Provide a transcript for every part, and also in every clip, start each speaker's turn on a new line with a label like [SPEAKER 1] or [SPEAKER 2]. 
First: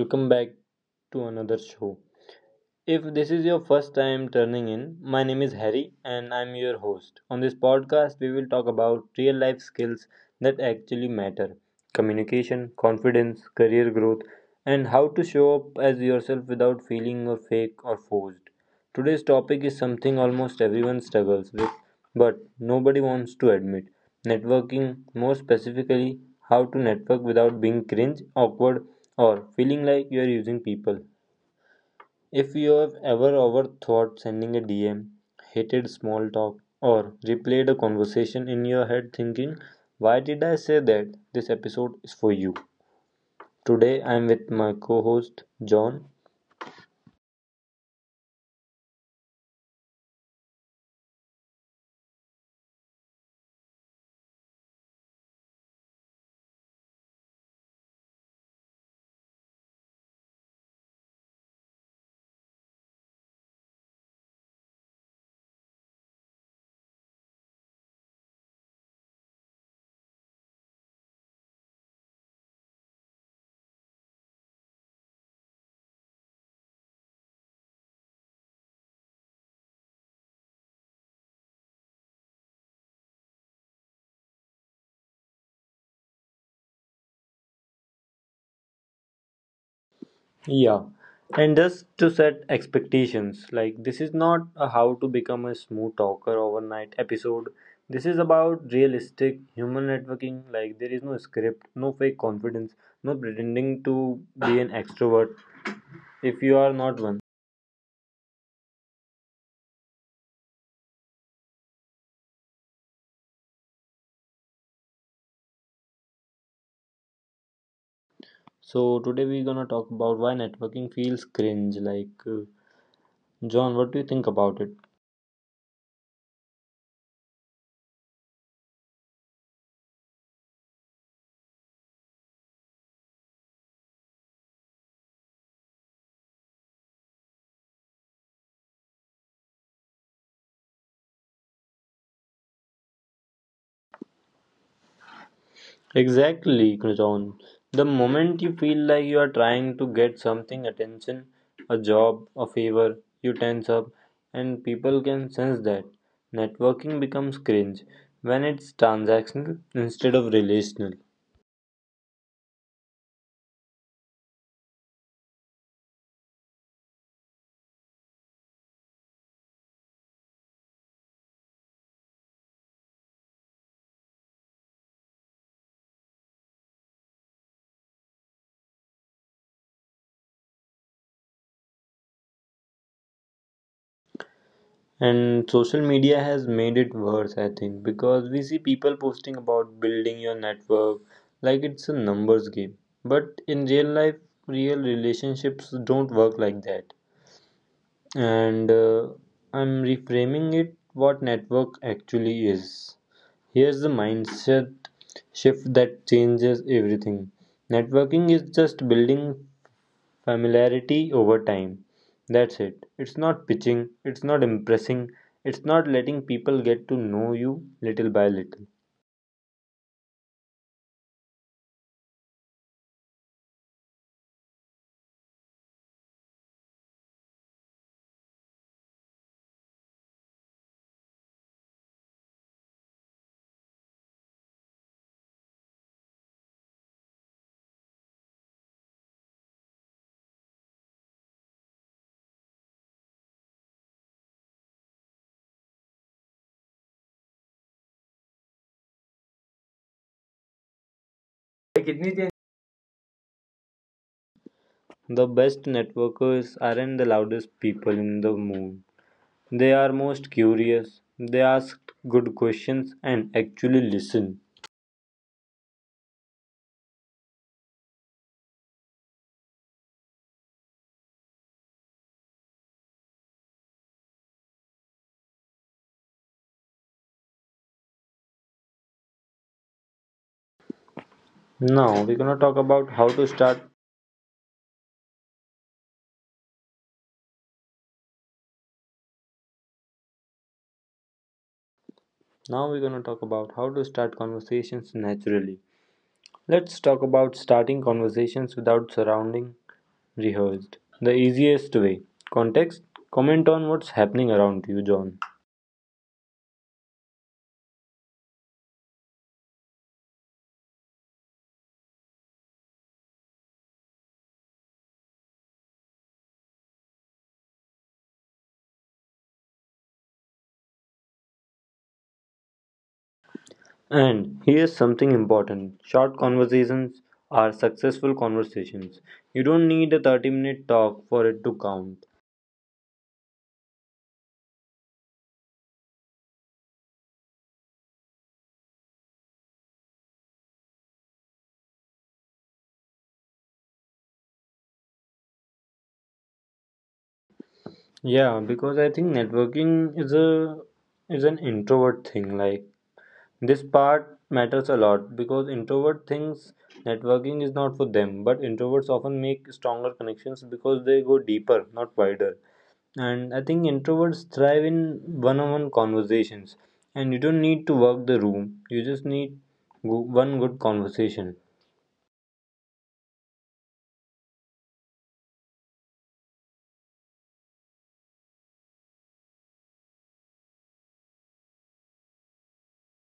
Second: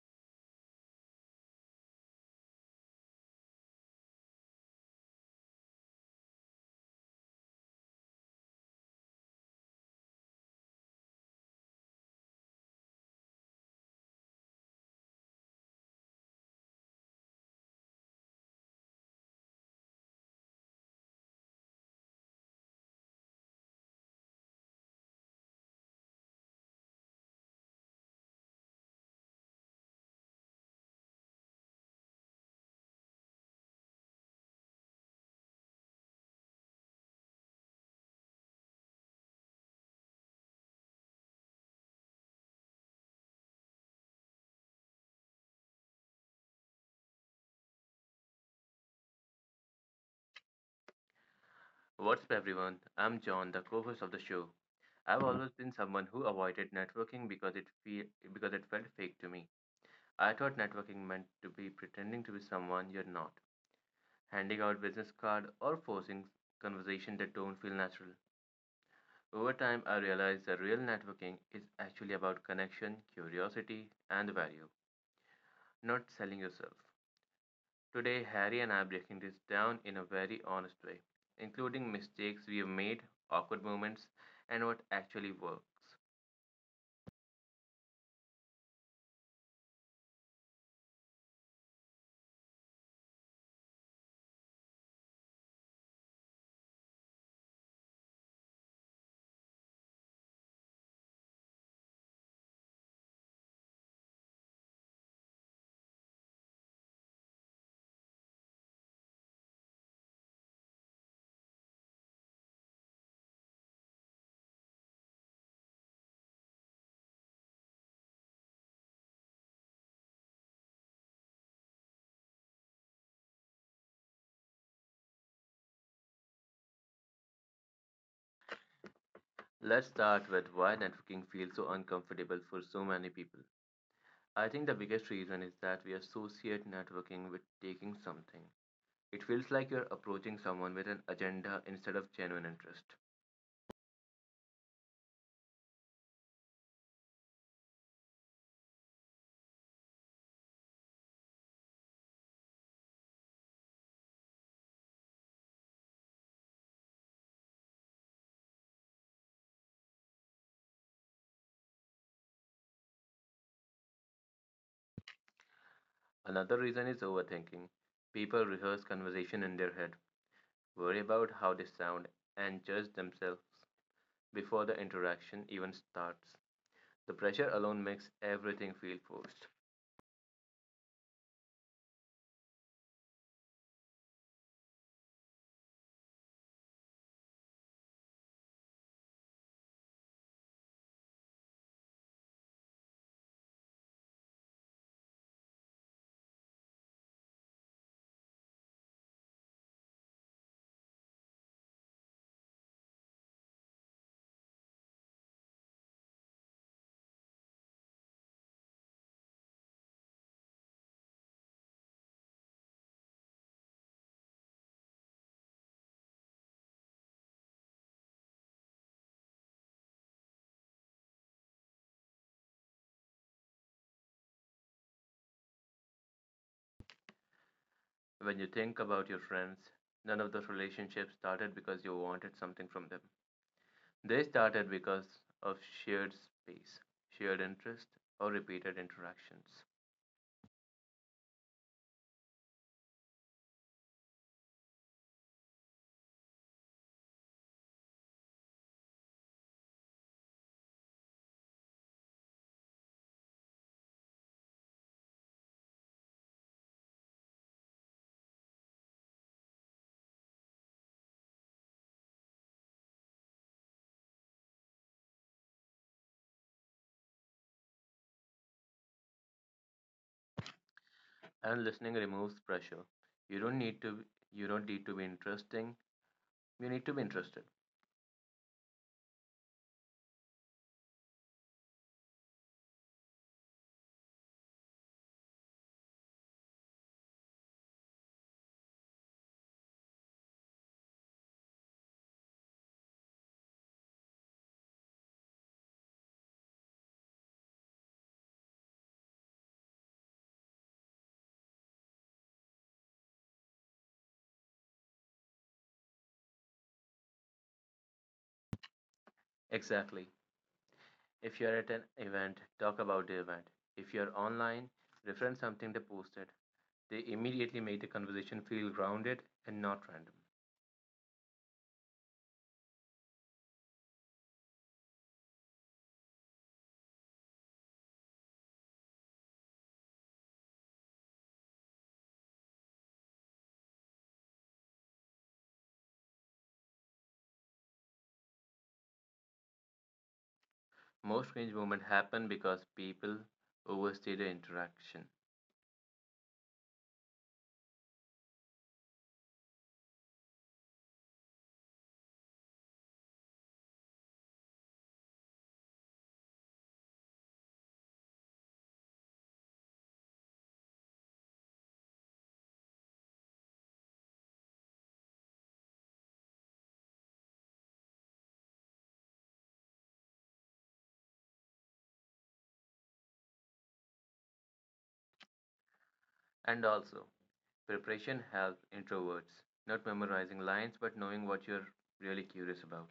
[SPEAKER 1] welcome back to another show. If this is your first time turning in, my name is Harry and I'm your host. On this podcast, we will talk about real life skills that actually matter: communication, confidence, career growth, and how to show up as yourself without feeling or fake or forced. Today's topic is something almost everyone struggles with, but nobody wants to admit: networking. More specifically, how to network without being cringe, awkward, or feeling like you are using people. If you have ever overthought sending a DM, hated small talk, or replayed a conversation in your head thinking, why did I say that? This episode is for you. Today I'm with my co host John.
[SPEAKER 2] What's up, everyone? I'm John, the co-host of the show. I've always been someone who avoided networking because it felt fake to me. I thought networking meant to be pretending to be someone you're not, handing out business card or forcing conversation that don't feel natural. Over time, I realized that real networking is actually about connection, curiosity, and value, not selling yourself. Today, Harry and I are breaking this down in a very honest way, including mistakes we have made, awkward moments, and what actually works.
[SPEAKER 1] Yeah. And just to set expectations, like, this is not a how to become a smooth talker overnight episode. This is about realistic human networking. Like, there is no script, no fake confidence, no pretending to be an extrovert if you are not one. So today we're gonna talk about why networking feels cringe. John, what do you think about it?
[SPEAKER 2] Let's start with why networking feels so uncomfortable for so many people. I think the biggest reason is that we associate networking with taking something. It feels like you're approaching someone with an agenda instead of genuine interest.
[SPEAKER 1] Exactly, John. The moment you feel like you are trying to get something, attention, a job, a favor, you tense up, and people can sense that. Networking becomes cringe when it's transactional instead of relational.
[SPEAKER 2] Another reason is overthinking. People rehearse conversation in their head, worry about how they sound, and judge themselves before the interaction even starts. The pressure alone makes everything feel forced.
[SPEAKER 1] And social media has made it worse, I think, because we see people posting about building your network like it's a numbers game. But in real life, real relationships don't work like that. And I'm reframing it what network actually is. Here's the mindset shift that changes everything. Networking is just building familiarity over time. That's it. It's not pitching, it's not impressing, it's not letting people get to know you little by little.
[SPEAKER 2] When you think about your friends, none of those relationships started because you wanted something from them. They started because of shared space, shared interest, or repeated interactions.
[SPEAKER 1] The best networkers aren't the loudest people in the room. They are most curious. They ask good questions and actually listen.
[SPEAKER 2] And listening removes pressure. You don't need to you don't need to be interesting. You need to be interested.
[SPEAKER 1] Now we're gonna talk about how to start. Now we're gonna talk about how to start conversations naturally. Let's talk about starting conversations without surrounding rehearsed. The easiest way. Context. Comment on what's happening around you, John.
[SPEAKER 2] Exactly. If you're at an event, talk about the event. If you're online, reference something they posted. They immediately make the conversation feel grounded and not random.
[SPEAKER 1] And here's something important: short conversations are successful conversations. You don't need a 30-minute talk for it to count.
[SPEAKER 2] Most cringe moments happen because people overstay the interaction.
[SPEAKER 1] Yeah, because I think networking is a is an introvert thing. Like, this part matters a lot because introvert thinks networking is not for them, but introverts often make stronger connections because they go deeper, not wider. And I think introverts thrive in one on one conversations. And you don't need to work the room, you just need one good conversation.
[SPEAKER 2] And also, preparation helps introverts, not memorizing lines but knowing what you're really curious about.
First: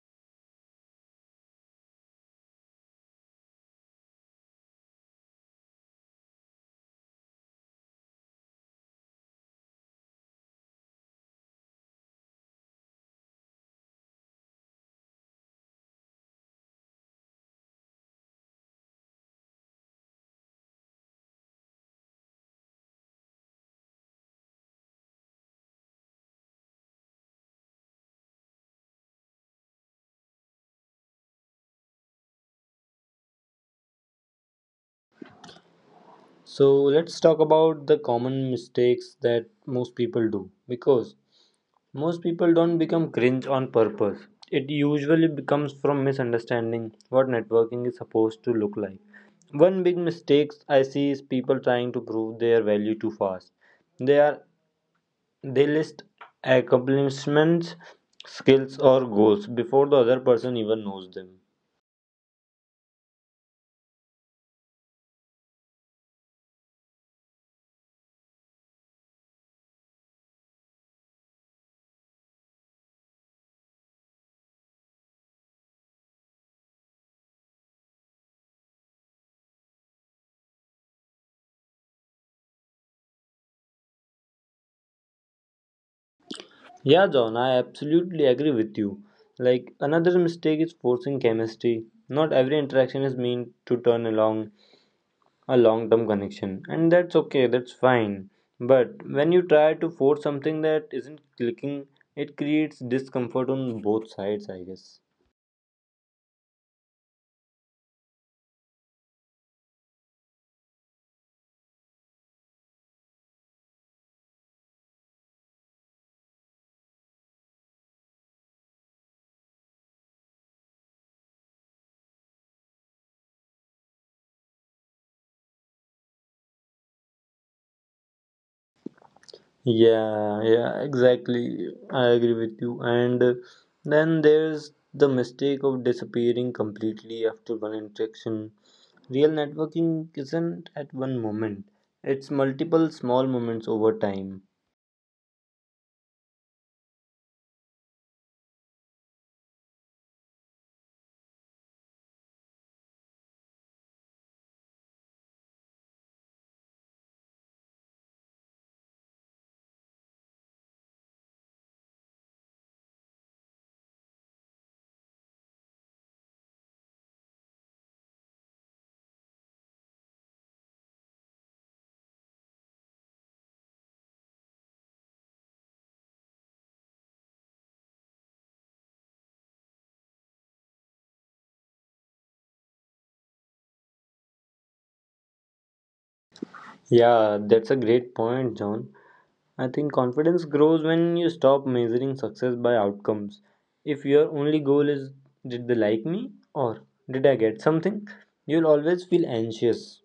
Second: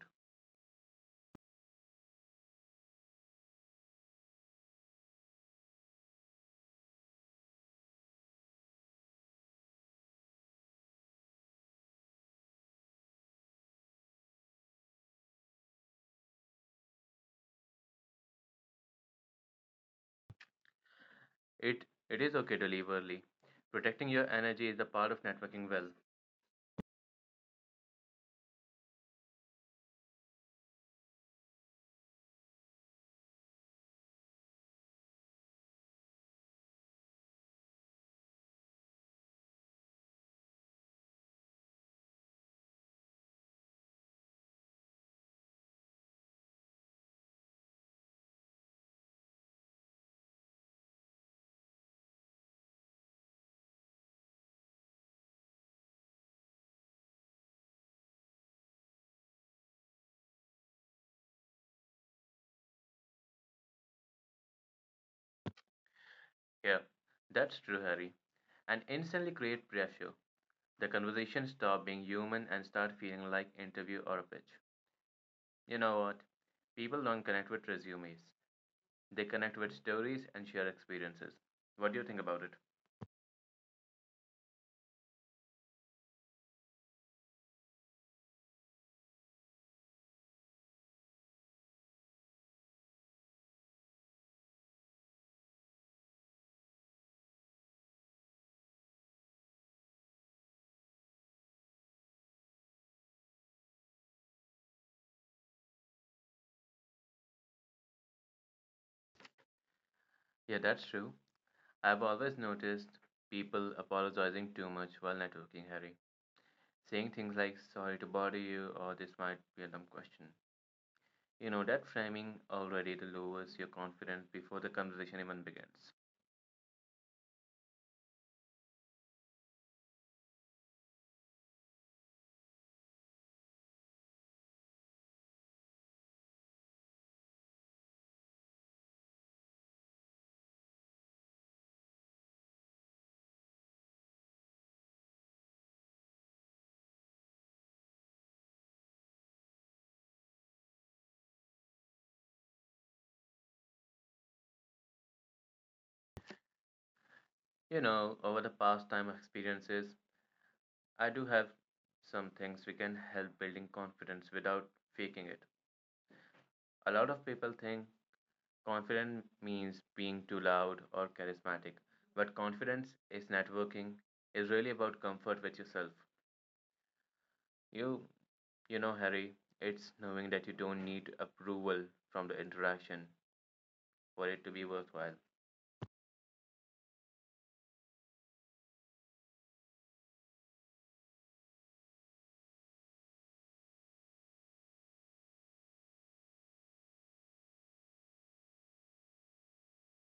[SPEAKER 2] It it is okay to leave early. Protecting your energy is a part of networking well.
[SPEAKER 1] So, let's talk about the common mistakes that most people do, because most people don't become cringe on purpose. It usually becomes from misunderstanding what networking is supposed to look like. One big mistake I see is people trying to prove their value too fast. They are They list accomplishments, skills, or goals before the other person even knows them.
[SPEAKER 2] Yeah, that's true, Harry. And instantly create pressure. The conversation stop being human and start feeling like interview or a pitch. You know what? People don't connect with resumes. They connect with stories and share experiences. What do you think about it?
[SPEAKER 1] Yeah, John, I absolutely agree with you. Like, another mistake is forcing chemistry. Not every interaction is meant to turn along a long term connection, and that's okay, that's fine. But when you try to force something that isn't clicking, it creates discomfort on both sides, I guess.
[SPEAKER 2] Yeah, that's true. I've always noticed people apologizing too much while networking, Harry. Saying things like, sorry to bother you, or this might be a dumb question. You know, that framing already lowers your confidence before the conversation even begins.
[SPEAKER 1] Yeah, yeah, exactly. I agree with you. And Then there's the mistake of disappearing completely after one interaction. Real networking isn't at one moment, it's multiple small moments over time.
[SPEAKER 2] You know, over the past time experiences, I do have some things we can help building confidence without faking it. A lot of people think confident means being too loud or charismatic, but confidence is networking, is really about comfort with yourself. You, you know, Harry, it's knowing that you don't need approval from the interaction for it to be worthwhile.
[SPEAKER 1] Yeah, that's a great point, John. I think confidence grows when you stop measuring success by outcomes. If your only goal is, did they like me? Or did I get something? You'll always feel anxious.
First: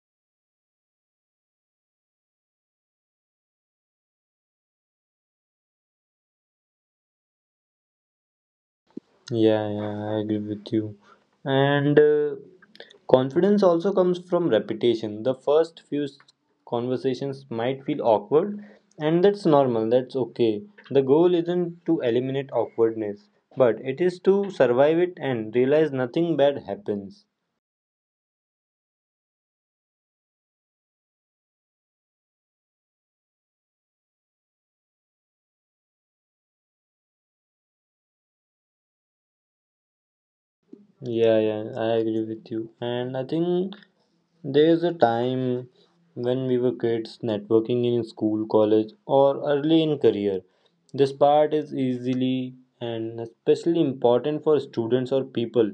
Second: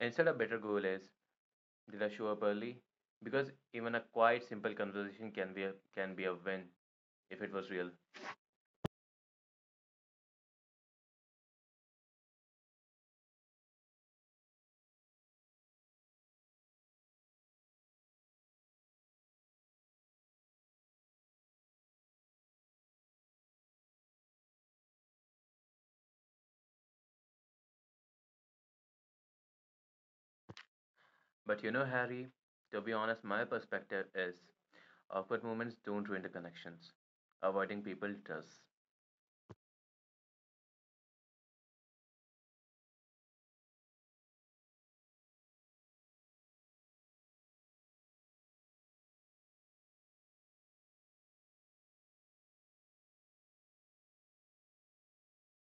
[SPEAKER 2] Instead, a better goal is, did I show up early? Because even a quiet, simple conversation can be a win if it was real.
[SPEAKER 1] Yeah, yeah, I agree with you. And Confidence also comes from repetition. The first conversations might feel awkward, and that's normal, that's okay. The goal isn't to eliminate awkwardness, but it is to survive it and realize nothing bad happens.
[SPEAKER 2] But you know, Harry, to be honest, my perspective is awkward moments don't ruin the connections. Avoiding people does.
[SPEAKER 1] Yeah, yeah, I agree with you. And I think there is a time when we were kids networking in school, college, or early in career. This part is easily and especially important for students or people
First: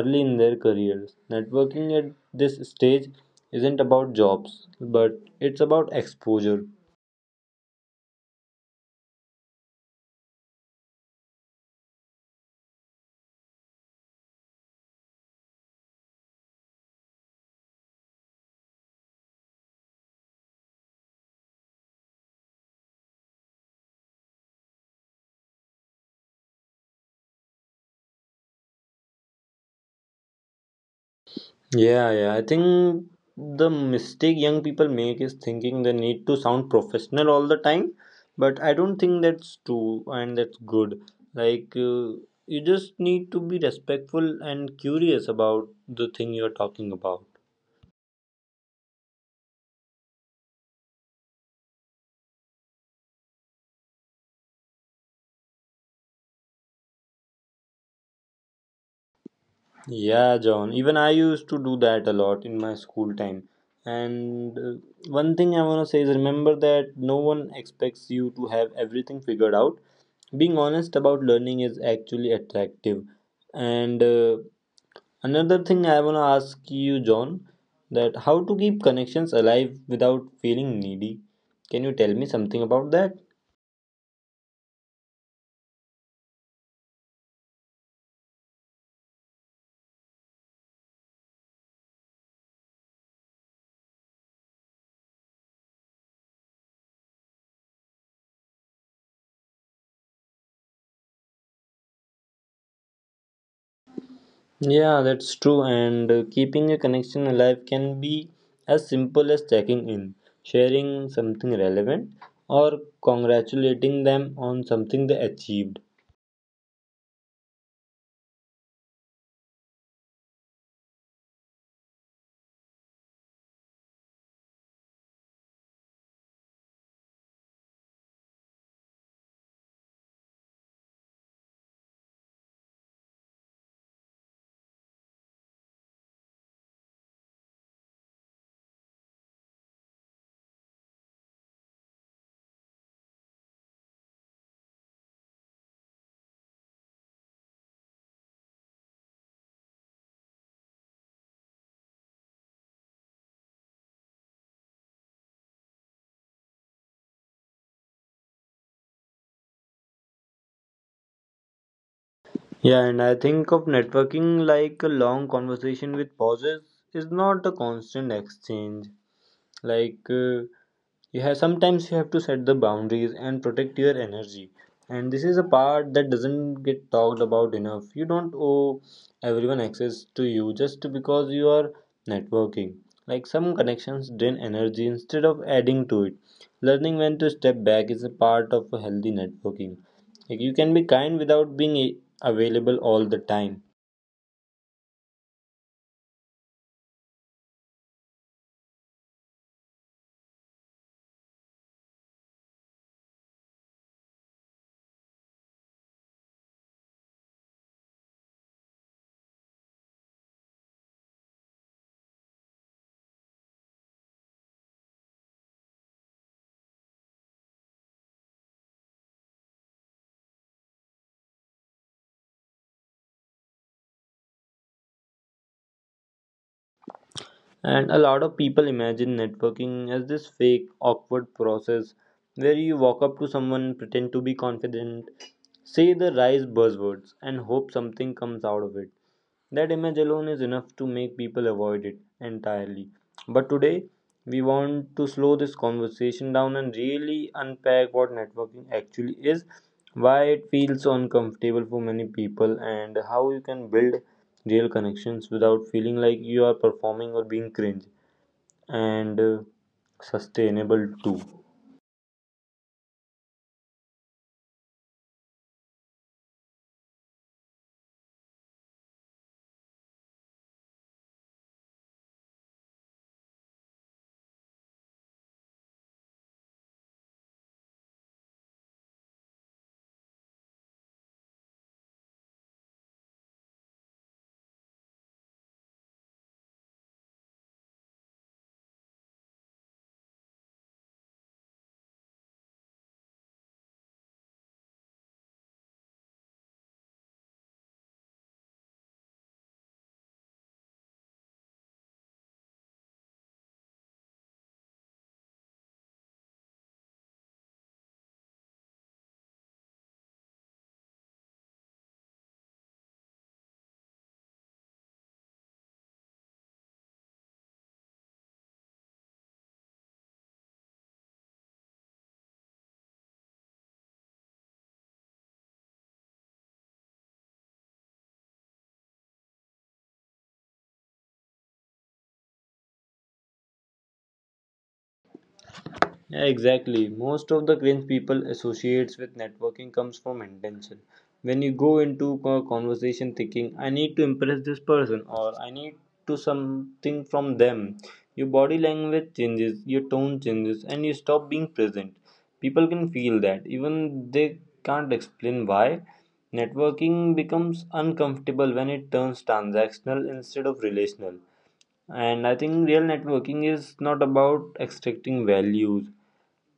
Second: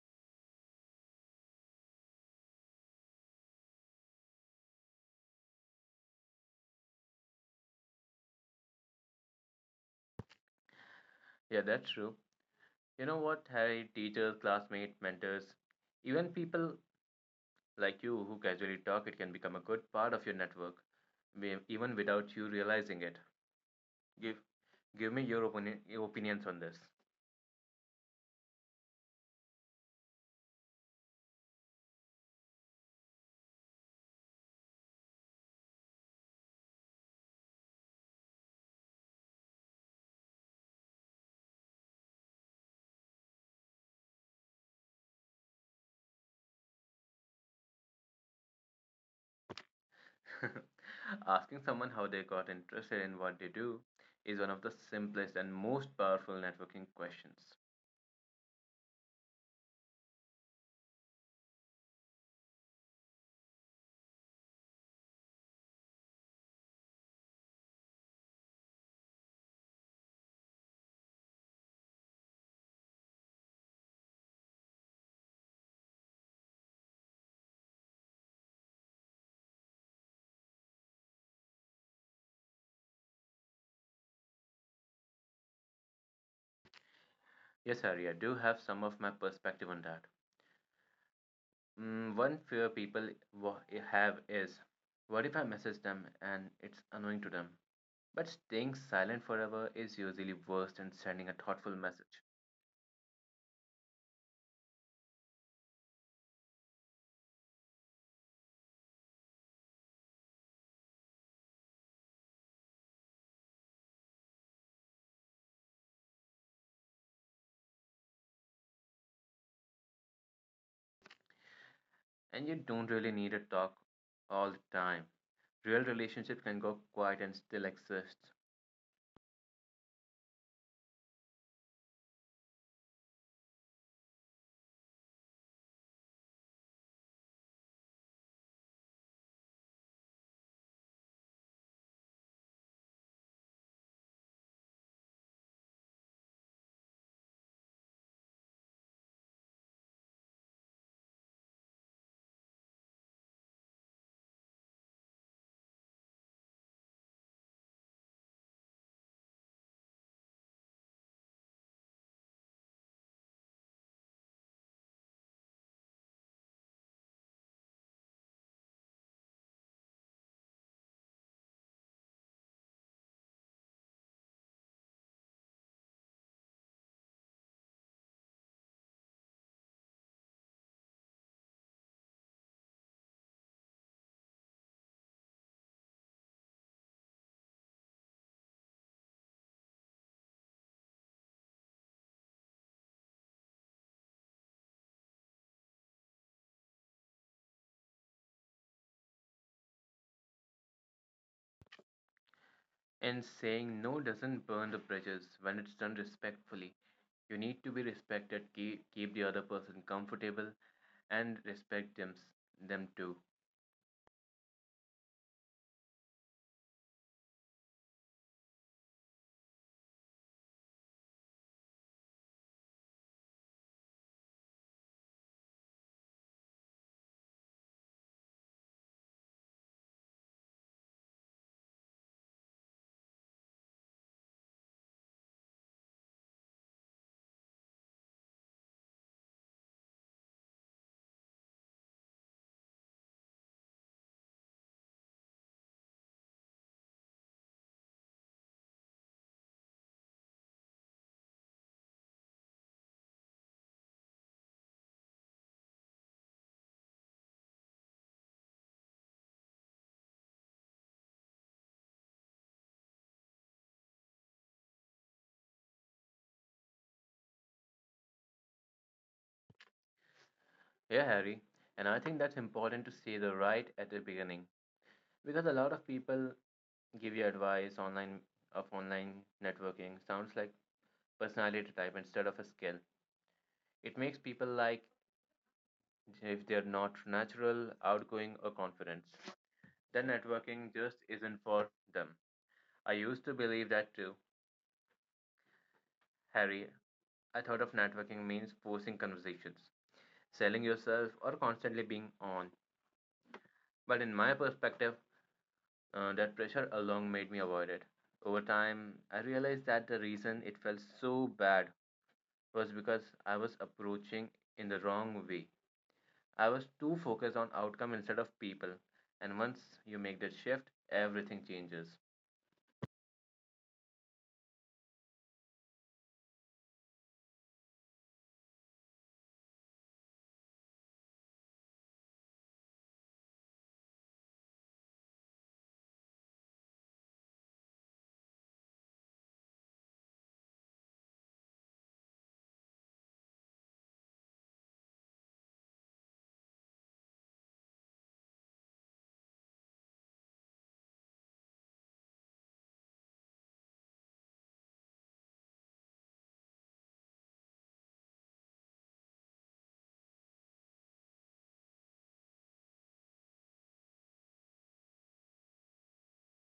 [SPEAKER 1] early in their careers. Networking at this stage isn't about jobs, but it's about exposure.
[SPEAKER 2] Yeah, that's true. You know what, Harry? Teachers, classmates, mentors, even people like you who casually talk, it can become a good part of your network, even without you realizing it. Give give me your opinion, your opinions on this.
[SPEAKER 1] Yeah, yeah. I think the mistake young people make is thinking they need to sound professional all the time, but I don't think that's true and that's good. Like, uh, you just need to be respectful and curious about the thing you're talking about.
[SPEAKER 2] Asking someone how they got interested in what they do is one of the simplest and most powerful networking questions.
[SPEAKER 1] Yeah, John. Even I used to do that a lot in my school time. And One thing I want to say is, remember that no one expects you to have everything figured out. Being honest about learning is actually attractive, and another thing I want to ask you, John, that how to keep connections alive without feeling needy. Can you tell me something about that?
[SPEAKER 2] Yes, Harry, I do have some of my perspective on that. Mm, one fear people have is, what if I message them and it's annoying to them? But staying silent forever is usually worse than sending a thoughtful message.
[SPEAKER 1] Yeah, that's true. And Keeping a connection alive can be as simple as checking in, sharing something relevant, or congratulating them on something they achieved.
[SPEAKER 2] And you don't really need a talk all the time. Real relationships can go quiet and still exist.
[SPEAKER 1] Yeah, and I think of networking like a long conversation with pauses, is not a constant exchange. Like uh, you have, sometimes you have to set the boundaries and protect your energy, and this is a part that doesn't get talked about enough. You don't owe everyone access to you just because you are networking. Like, some connections drain energy instead of adding to it. Learning when to step back is a part of a healthy networking. Like, you can be kind without being available all the time.
[SPEAKER 2] And saying no doesn't burn the bridges when it's done respectfully. You need to be respected, keep the other person comfortable, and respect them too.
[SPEAKER 1] And a lot of people imagine networking as this fake, awkward process where you walk up to someone, pretend to be confident, say the right buzzwords, and hope something comes out of it. That image alone is enough to make people avoid it entirely. But today, we want to slow this conversation down and really unpack what networking actually is, why it feels so uncomfortable for many people, and how you can build real connections without feeling like you are performing or being cringe and sustainable too.
[SPEAKER 2] Yeah, Harry. And I think that's important to say the right at the beginning because a lot of people give you advice online of online networking. Sounds like personality type instead of a skill. It makes people like if they're not natural, outgoing, or confident, then networking just isn't for them. I used to believe that too, Harry. I thought of networking means forcing conversations, selling yourself, or constantly being on. But in my perspective, that pressure alone made me avoid it. Over time, I realized that the reason it felt so bad was because I was approaching in the wrong way. I was too focused on outcome instead of people. And once you make that shift, everything changes.
[SPEAKER 1] Yeah, exactly. Most of the cringe people associates with networking comes from intention. When you go into a conversation thinking, I need to impress this person, or I need to something from them, your body language changes, your tone changes, and you stop being present. People can feel that, even they can't explain why. Networking becomes uncomfortable when it turns transactional instead of relational. And I think real networking is not about extracting values,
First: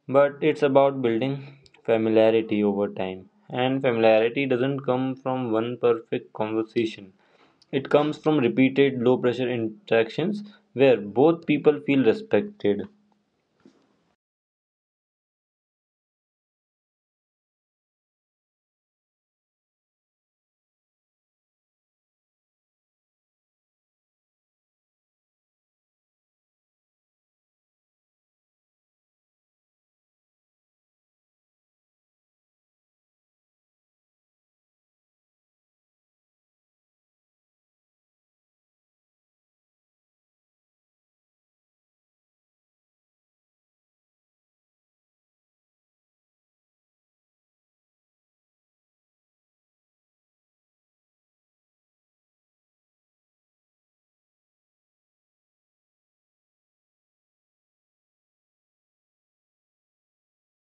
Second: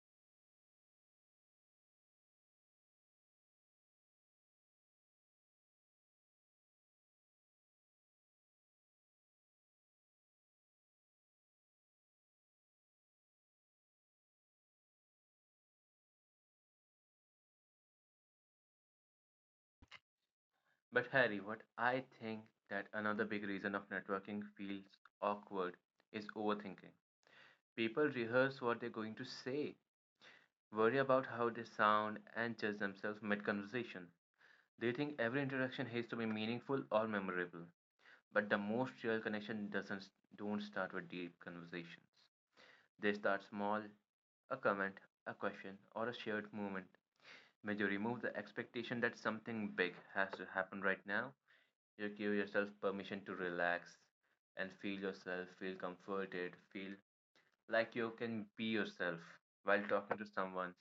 [SPEAKER 1] but it's about building familiarity over time. And familiarity doesn't come from one perfect conversation, it comes from repeated low pressure interactions where both people feel respected.
[SPEAKER 2] But Harry, what I think that another big reason of networking feels awkward is overthinking. People rehearse what they're going to say, worry about how they sound, and judge themselves mid conversation. They think every interaction has to be meaningful or memorable. But the most real connection doesn't don't start with deep conversations. They start small, a comment, a question, or a shared moment. When you remove the expectation that something big has to happen right now, you give yourself permission to relax and feel yourself, feel comforted, feel like you can be yourself while talking to someone.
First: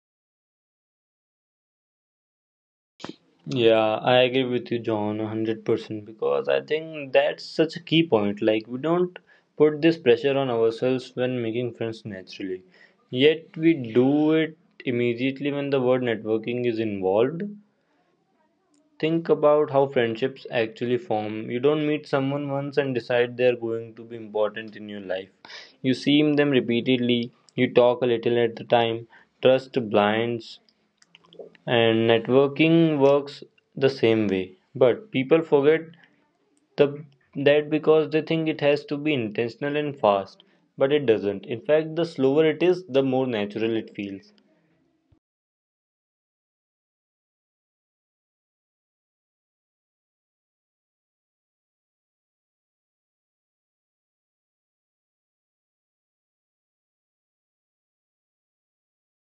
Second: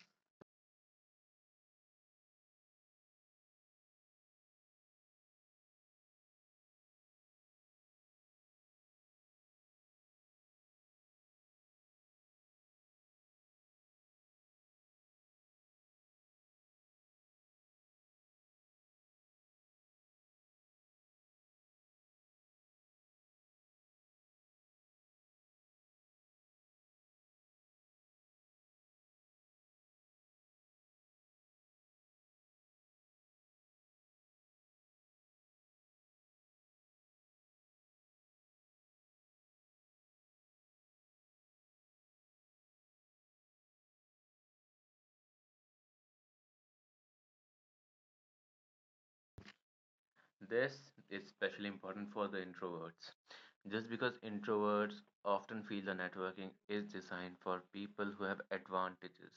[SPEAKER 1] Yeah, I agree with you, John, 100% because I think that's such a key point. Like, we don't put this pressure on ourselves when making friends naturally, yet we do it immediately when the word networking is involved. Think about how friendships actually form. You don't meet someone once and decide they're going to be important in your life. You see them repeatedly, you talk a little at a time, trust blinds, and networking works the same way, but people forget the, that, because they think it has to be intentional and fast, but it doesn't. In fact, the slower it is, the more natural it feels.
[SPEAKER 2] This is especially important for the introverts. Just because introverts often feel the networking is designed for people who have advantages.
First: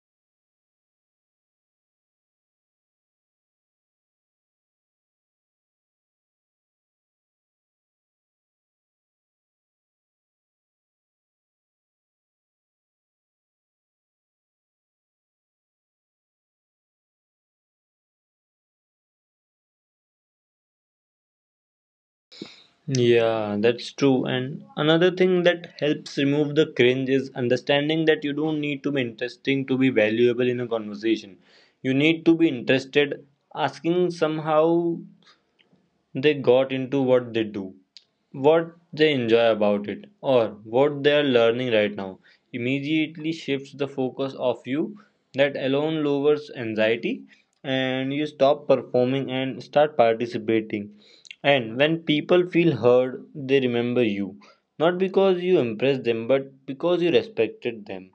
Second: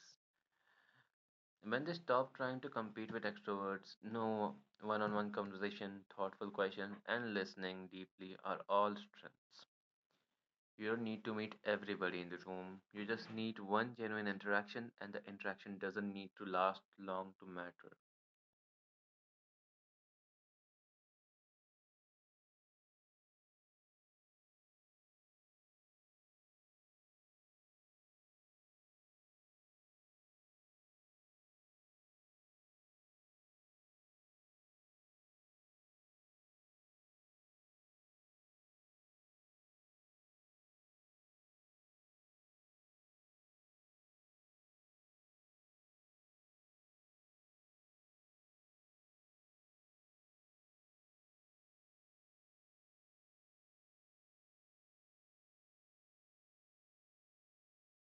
[SPEAKER 2] When they stop trying to compete with extroverts, no one on one conversation, thoughtful question, and listening deeply are all strengths. You don't need to meet everybody in the room. You just need one genuine interaction, and the interaction doesn't need to last long to matter.
[SPEAKER 1] Yeah, that's true. And another thing that helps remove the cringe is understanding that you don't need to be interesting to be valuable in a conversation, you need to be interested. Asking somehow they got into what they do, what they enjoy about it, or what they are learning right now, immediately shifts the focus of you. That alone lowers anxiety, and you stop performing and start participating. And when people feel heard, they remember you. Not because you impressed them, but because you respected them.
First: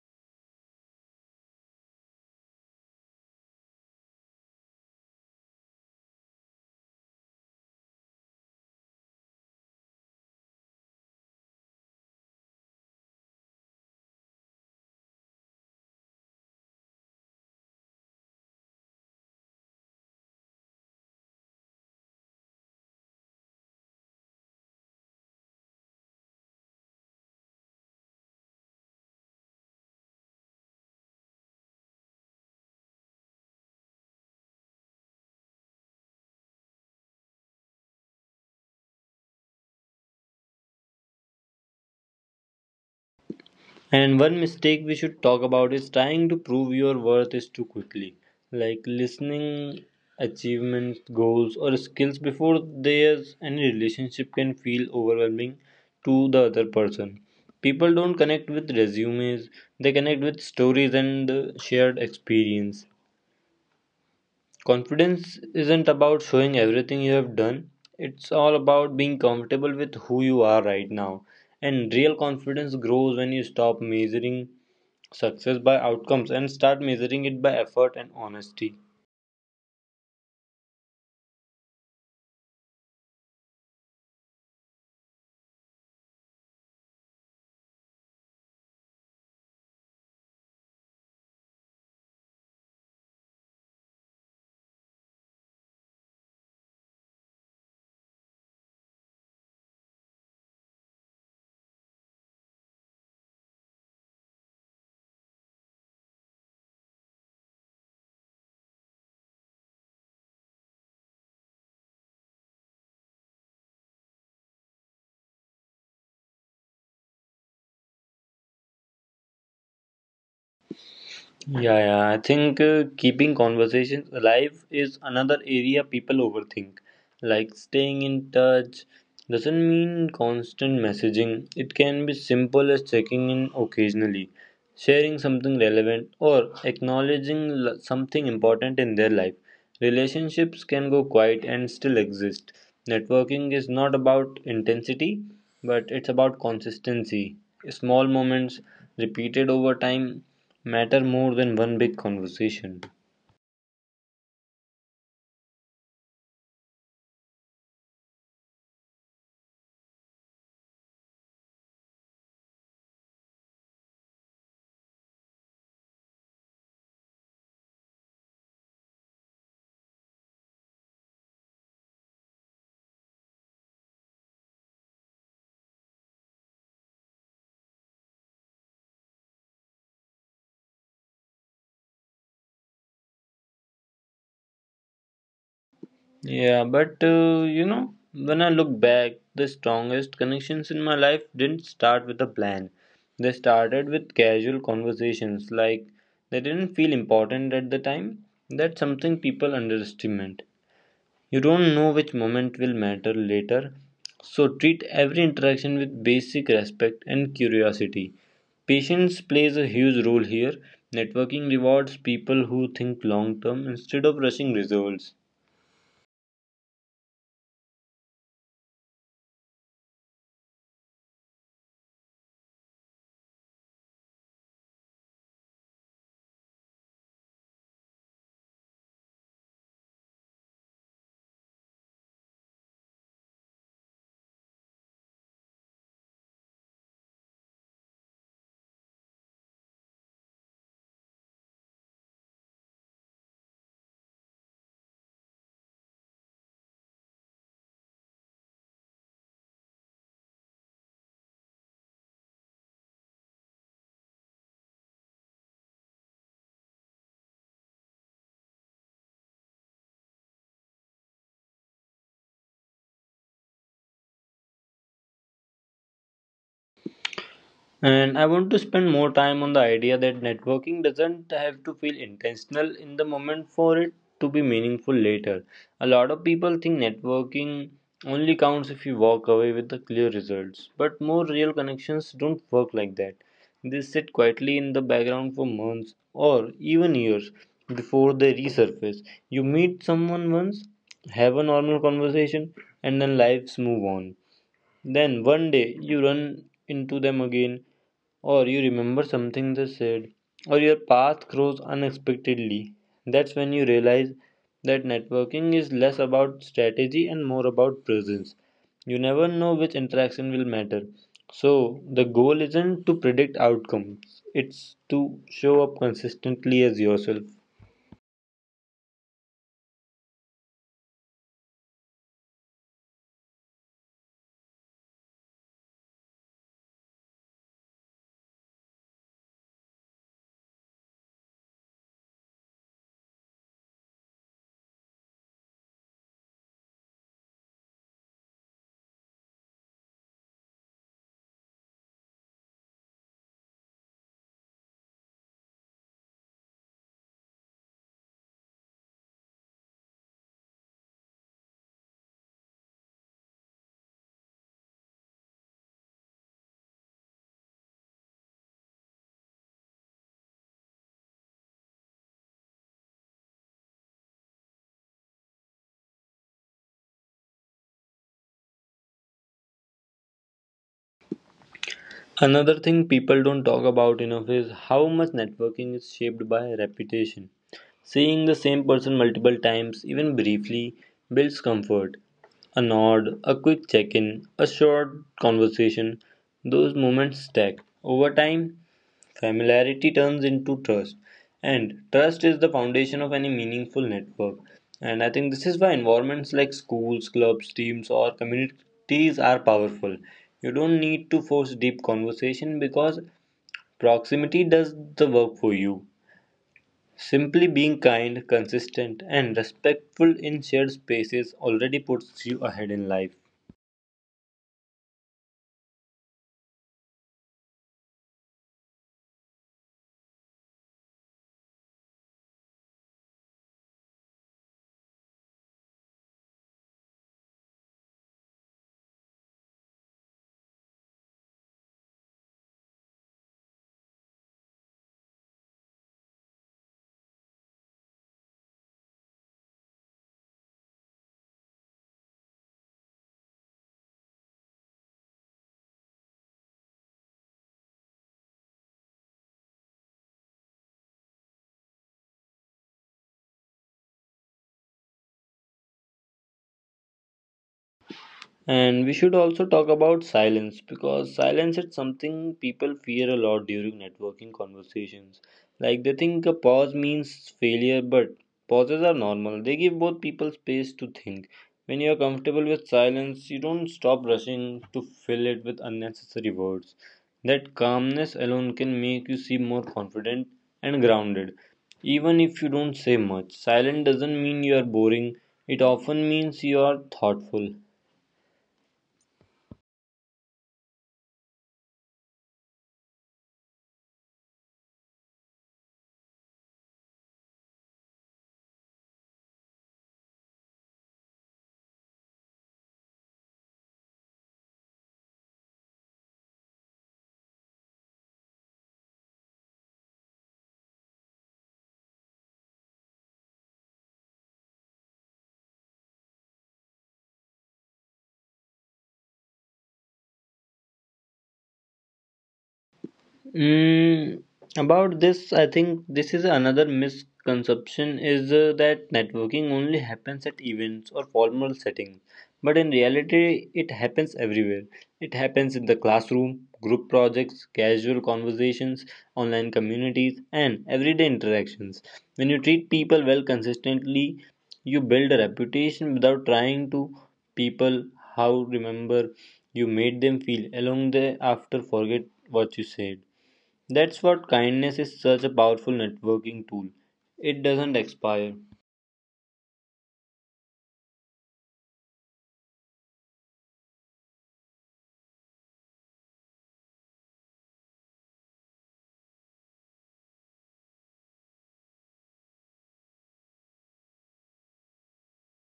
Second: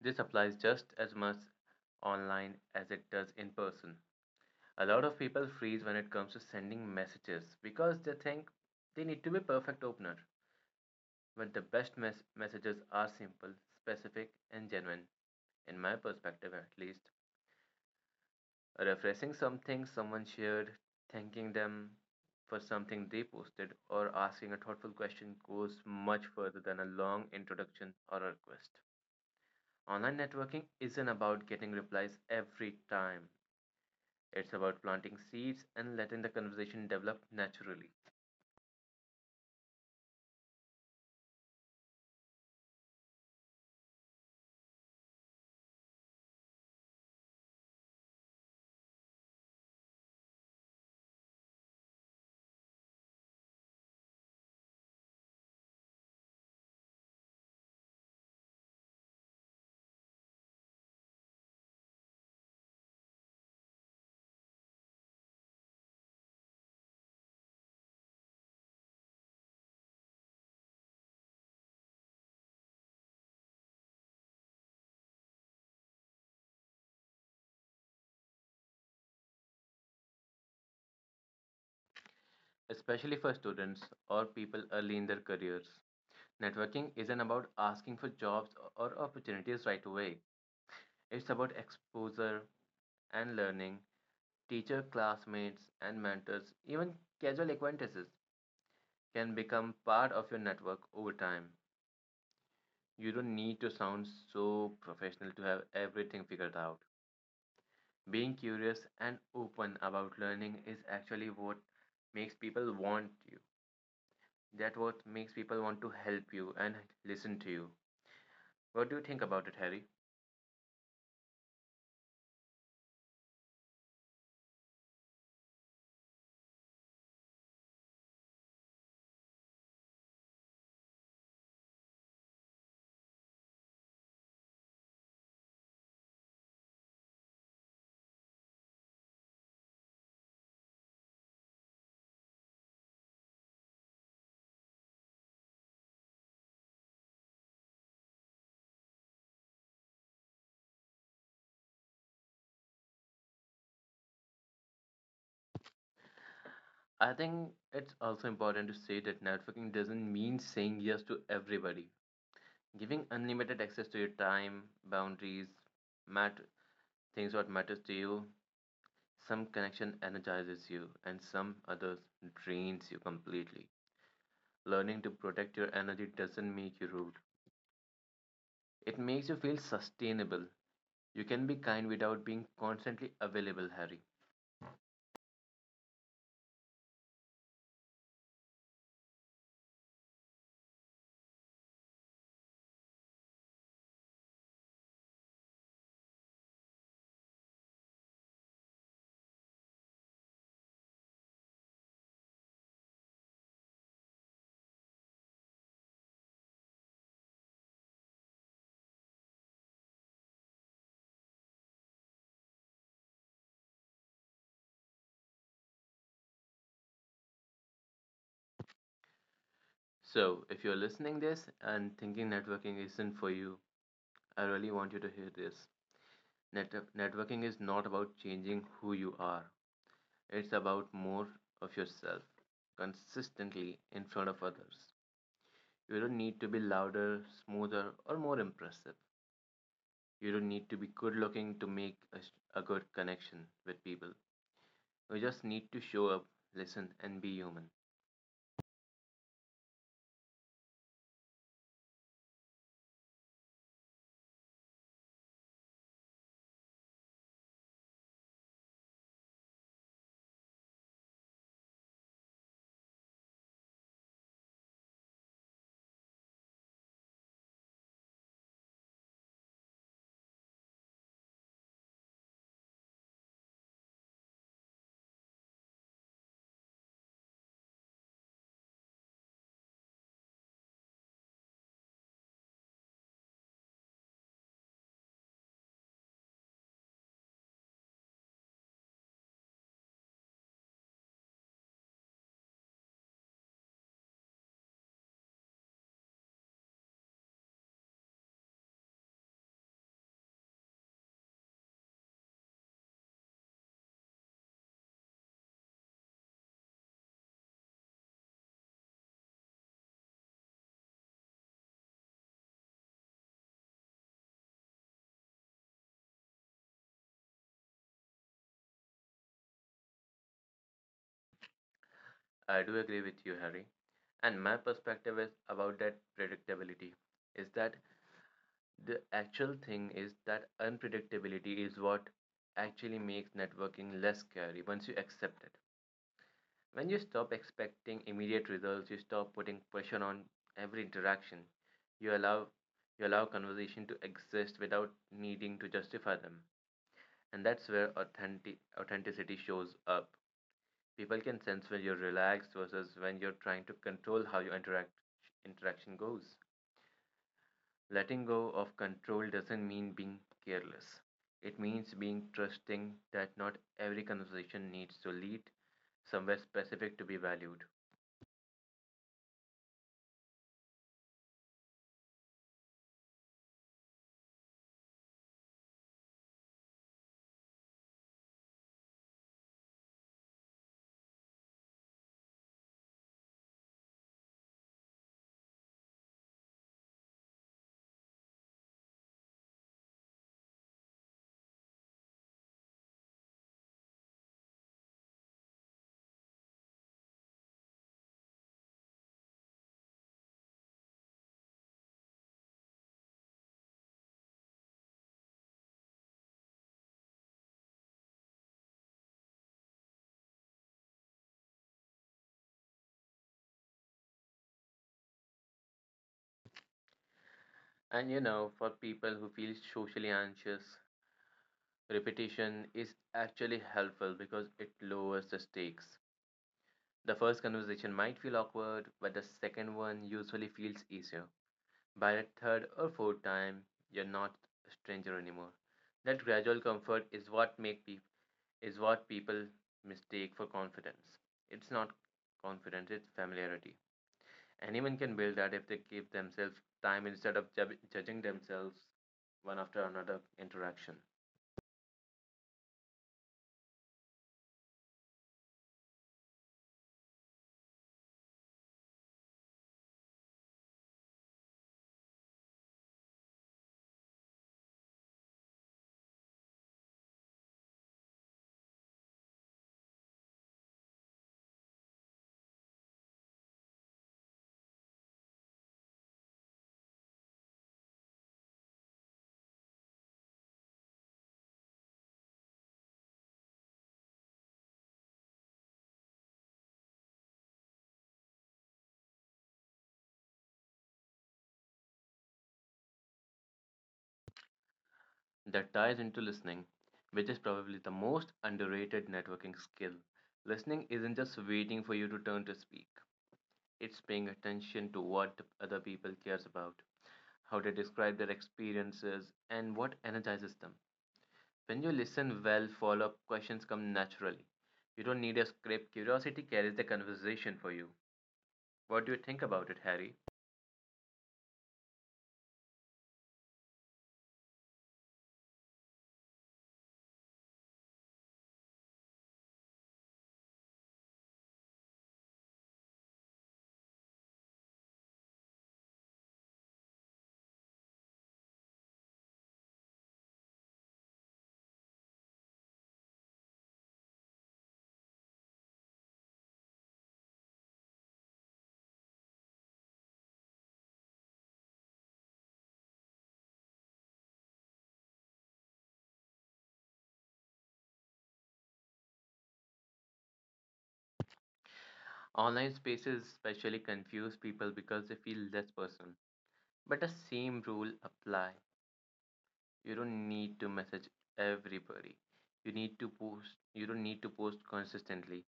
[SPEAKER 2] This applies just as much online as it does in person. A lot of people freeze when it comes to sending messages because they think they need to be perfect opener. But the best messages are simple, specific, and genuine. In my perspective, at least, refreshing something someone shared, thanking them for something they posted, or asking a thoughtful question goes much further than a long introduction or a request. Online networking isn't about getting replies every time. It's about planting seeds and letting the conversation develop naturally,
[SPEAKER 1] And one mistake we should talk about is trying to prove your worth is too quickly. Like, listening, achievements, goals, or skills before there's any relationship can feel overwhelming to the other person. People don't connect with resumes, they connect with stories and shared experience. Confidence isn't about showing everything you have done, it's all about being comfortable with who you are right now. And real confidence grows when you stop measuring success by outcomes and start measuring it by effort and honesty.
[SPEAKER 2] especially for students or people early in their careers. Networking isn't about asking for jobs or opportunities right away. It's about exposure and learning. Teacher, classmates, and mentors, even casual acquaintances, can become part of your network over time. You don't need to sound so professional to have everything figured out. Being curious and open about learning is actually what makes people want you. That what makes people want to help you and listen to you. What do you think about it, Harry?
[SPEAKER 1] Yeah, yeah. I think keeping conversations alive is another area people overthink. Like, staying in touch doesn't mean constant messaging. It can be simple as checking in occasionally, sharing something relevant, or acknowledging something important in their life. Relationships can go quiet and still exist. Networking is not about intensity, but it's about consistency. Small moments repeated over time matter more than one big conversation.
[SPEAKER 2] I think it's also important to say that networking doesn't mean saying yes to everybody. Giving unlimited access to your time, boundaries, matter things what matters to you. Some connection energizes you and some others drains you completely. Learning to protect your energy doesn't make you rude. It makes you feel sustainable. You can be kind without being constantly available, Harry.
[SPEAKER 1] Yeah, but you know, when I look back, the strongest connections in my life didn't start with a plan. They started with casual conversations, like, they didn't feel important at the time. That's something people underestimate. You don't know which moment will matter later, so treat every interaction with basic respect and curiosity. Patience plays a huge role here. Networking rewards people who think long term instead of rushing results.
[SPEAKER 2] So, if you're listening this and thinking networking isn't for you, I really want you to hear this. Networking is not about changing who you are, it's about more of yourself consistently in front of others. You don't need to be louder, smoother, or more impressive. You don't need to be good looking to make a good connection with people. You just need to show up, listen, and be human.
[SPEAKER 1] And I want to spend more time on the idea that networking doesn't have to feel intentional in the moment for it to be meaningful later. A lot of people think networking only counts if you walk away with the clear results, but more real connections don't work like that. They sit quietly in the background for months or even years before they resurface. You meet someone once, have a normal conversation, and then lives move on. Then one day you run into them again, or you remember something they said, or your path grows unexpectedly. That's when you realize that networking is less about strategy and more about presence. You never know which interaction will matter. So, the goal isn't to predict outcomes, it's to show up consistently as yourself.
[SPEAKER 2] I do agree with you, Harry. And my perspective is about that predictability is that the actual thing is that unpredictability is what actually makes networking less scary once you accept it. When you stop expecting immediate results, you stop putting pressure on every interaction. You allow you allow conversation to exist without needing to justify them. And that's where authenticity shows up. People can sense when you're relaxed versus when you're trying to control how your interaction goes. Letting go of control doesn't mean being careless. It means being trusting that not every conversation needs to lead somewhere specific to be valued.
[SPEAKER 1] Another thing people don't talk about enough is how much networking is shaped by reputation. Seeing the same person multiple times, even briefly, builds comfort. A nod, a quick check in, a short conversation, those moments stack. Over time, familiarity turns into trust, and trust is the foundation of any meaningful network. And I think this is why environments like schools, clubs, teams, or communities are powerful. You don't need to force deep conversation because proximity does the work for you. Simply being kind, consistent, and respectful in shared spaces already puts you ahead in life.
[SPEAKER 2] And you know, for people who feel socially anxious, repetition is actually helpful because it lowers the stakes. The first conversation might feel awkward, but the second one usually feels easier. By the third or fourth time, you're not a stranger anymore. That gradual comfort is what makes is what people mistake for confidence. It's not confidence, it's familiarity. Anyone can build that if they give themselves time instead of judging themselves one after another interaction.
[SPEAKER 1] And we should also talk about silence, because silence is something people fear a lot during networking conversations. Like, they think a pause means failure, but pauses are normal. They give both people space to think. When you are comfortable with silence, you don't stop rushing to fill it with unnecessary words. That calmness alone can make you seem more confident and grounded. Even if you don't say much, silence doesn't mean you are boring, it often means you are thoughtful.
[SPEAKER 2] That ties into listening, which is probably the most underrated networking skill. Listening isn't just waiting for you to turn to speak, it's paying attention to what other people cares about, how they describe their experiences, and what energizes them. When you listen well, follow up questions come naturally. You don't need a script, curiosity carries the conversation for you. What do you think about it, Harry?
[SPEAKER 1] Mm, about this, I think this is another misconception is that networking only happens at events or formal settings. But in reality, it happens everywhere. It happens in the classroom, group projects, casual conversations, online communities, and everyday interactions. When you treat people well consistently, you build a reputation without trying to. People how remember you made them feel along the after forget what you said. That's what kindness is such a powerful networking tool. It doesn't expire.
[SPEAKER 2] Online spaces especially confuse people because they feel less personal. But the same rule apply. You don't need to message everybody. You need to post you don't need to post consistently.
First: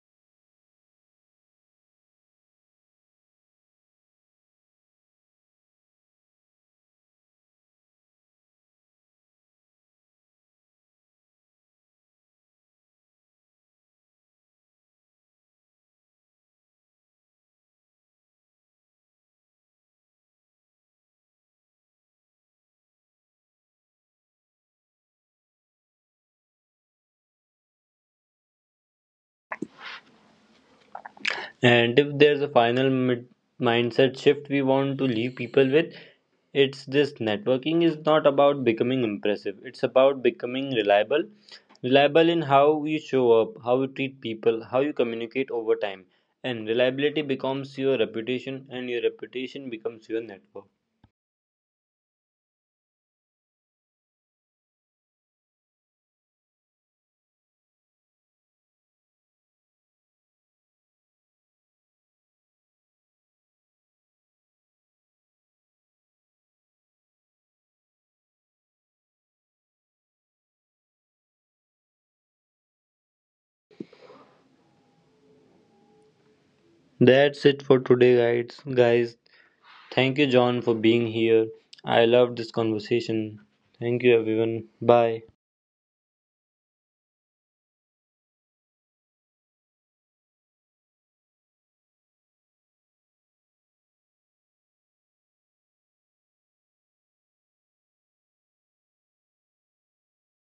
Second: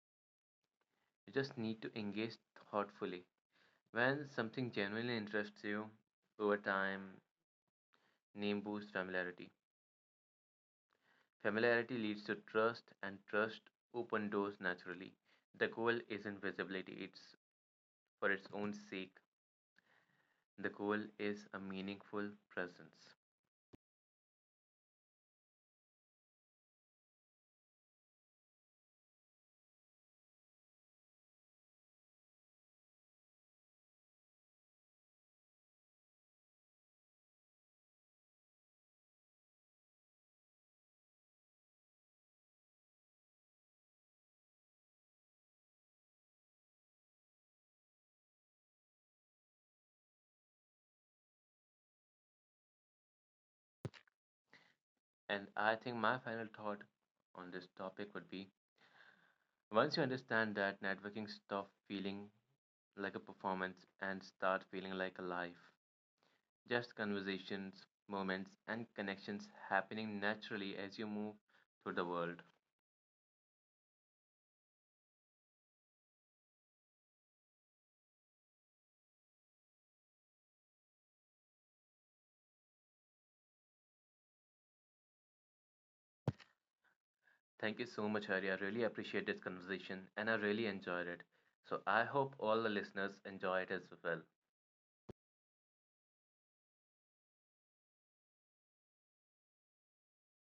[SPEAKER 2] You just need to engage thoughtfully. When something genuinely interests you, over time, name boosts familiarity. Familiarity leads to trust, and trust open doors naturally. The goal isn't visibility, it's for its own sake. The goal is a meaningful presence.
[SPEAKER 1] And if there's a mindset shift we want to leave people with, it's this: networking is not about becoming impressive, it's about becoming reliable. Reliable in how you show up, how you treat people, how you communicate over time. And reliability becomes your reputation, and your reputation becomes your network.
[SPEAKER 2] And I think my final thought on this topic would be once you understand that networking stop feeling like a performance and start feeling like a life. Just conversations, moments, and connections happening naturally as you move through the world.
[SPEAKER 1] That's it for today, guys. Guys, thank you, John, for being here. I loved this conversation. Thank you, everyone. Bye.
[SPEAKER 2] Thank you so much, Hari. I really appreciate this conversation and I really enjoyed it. So I hope all the listeners enjoy it as well.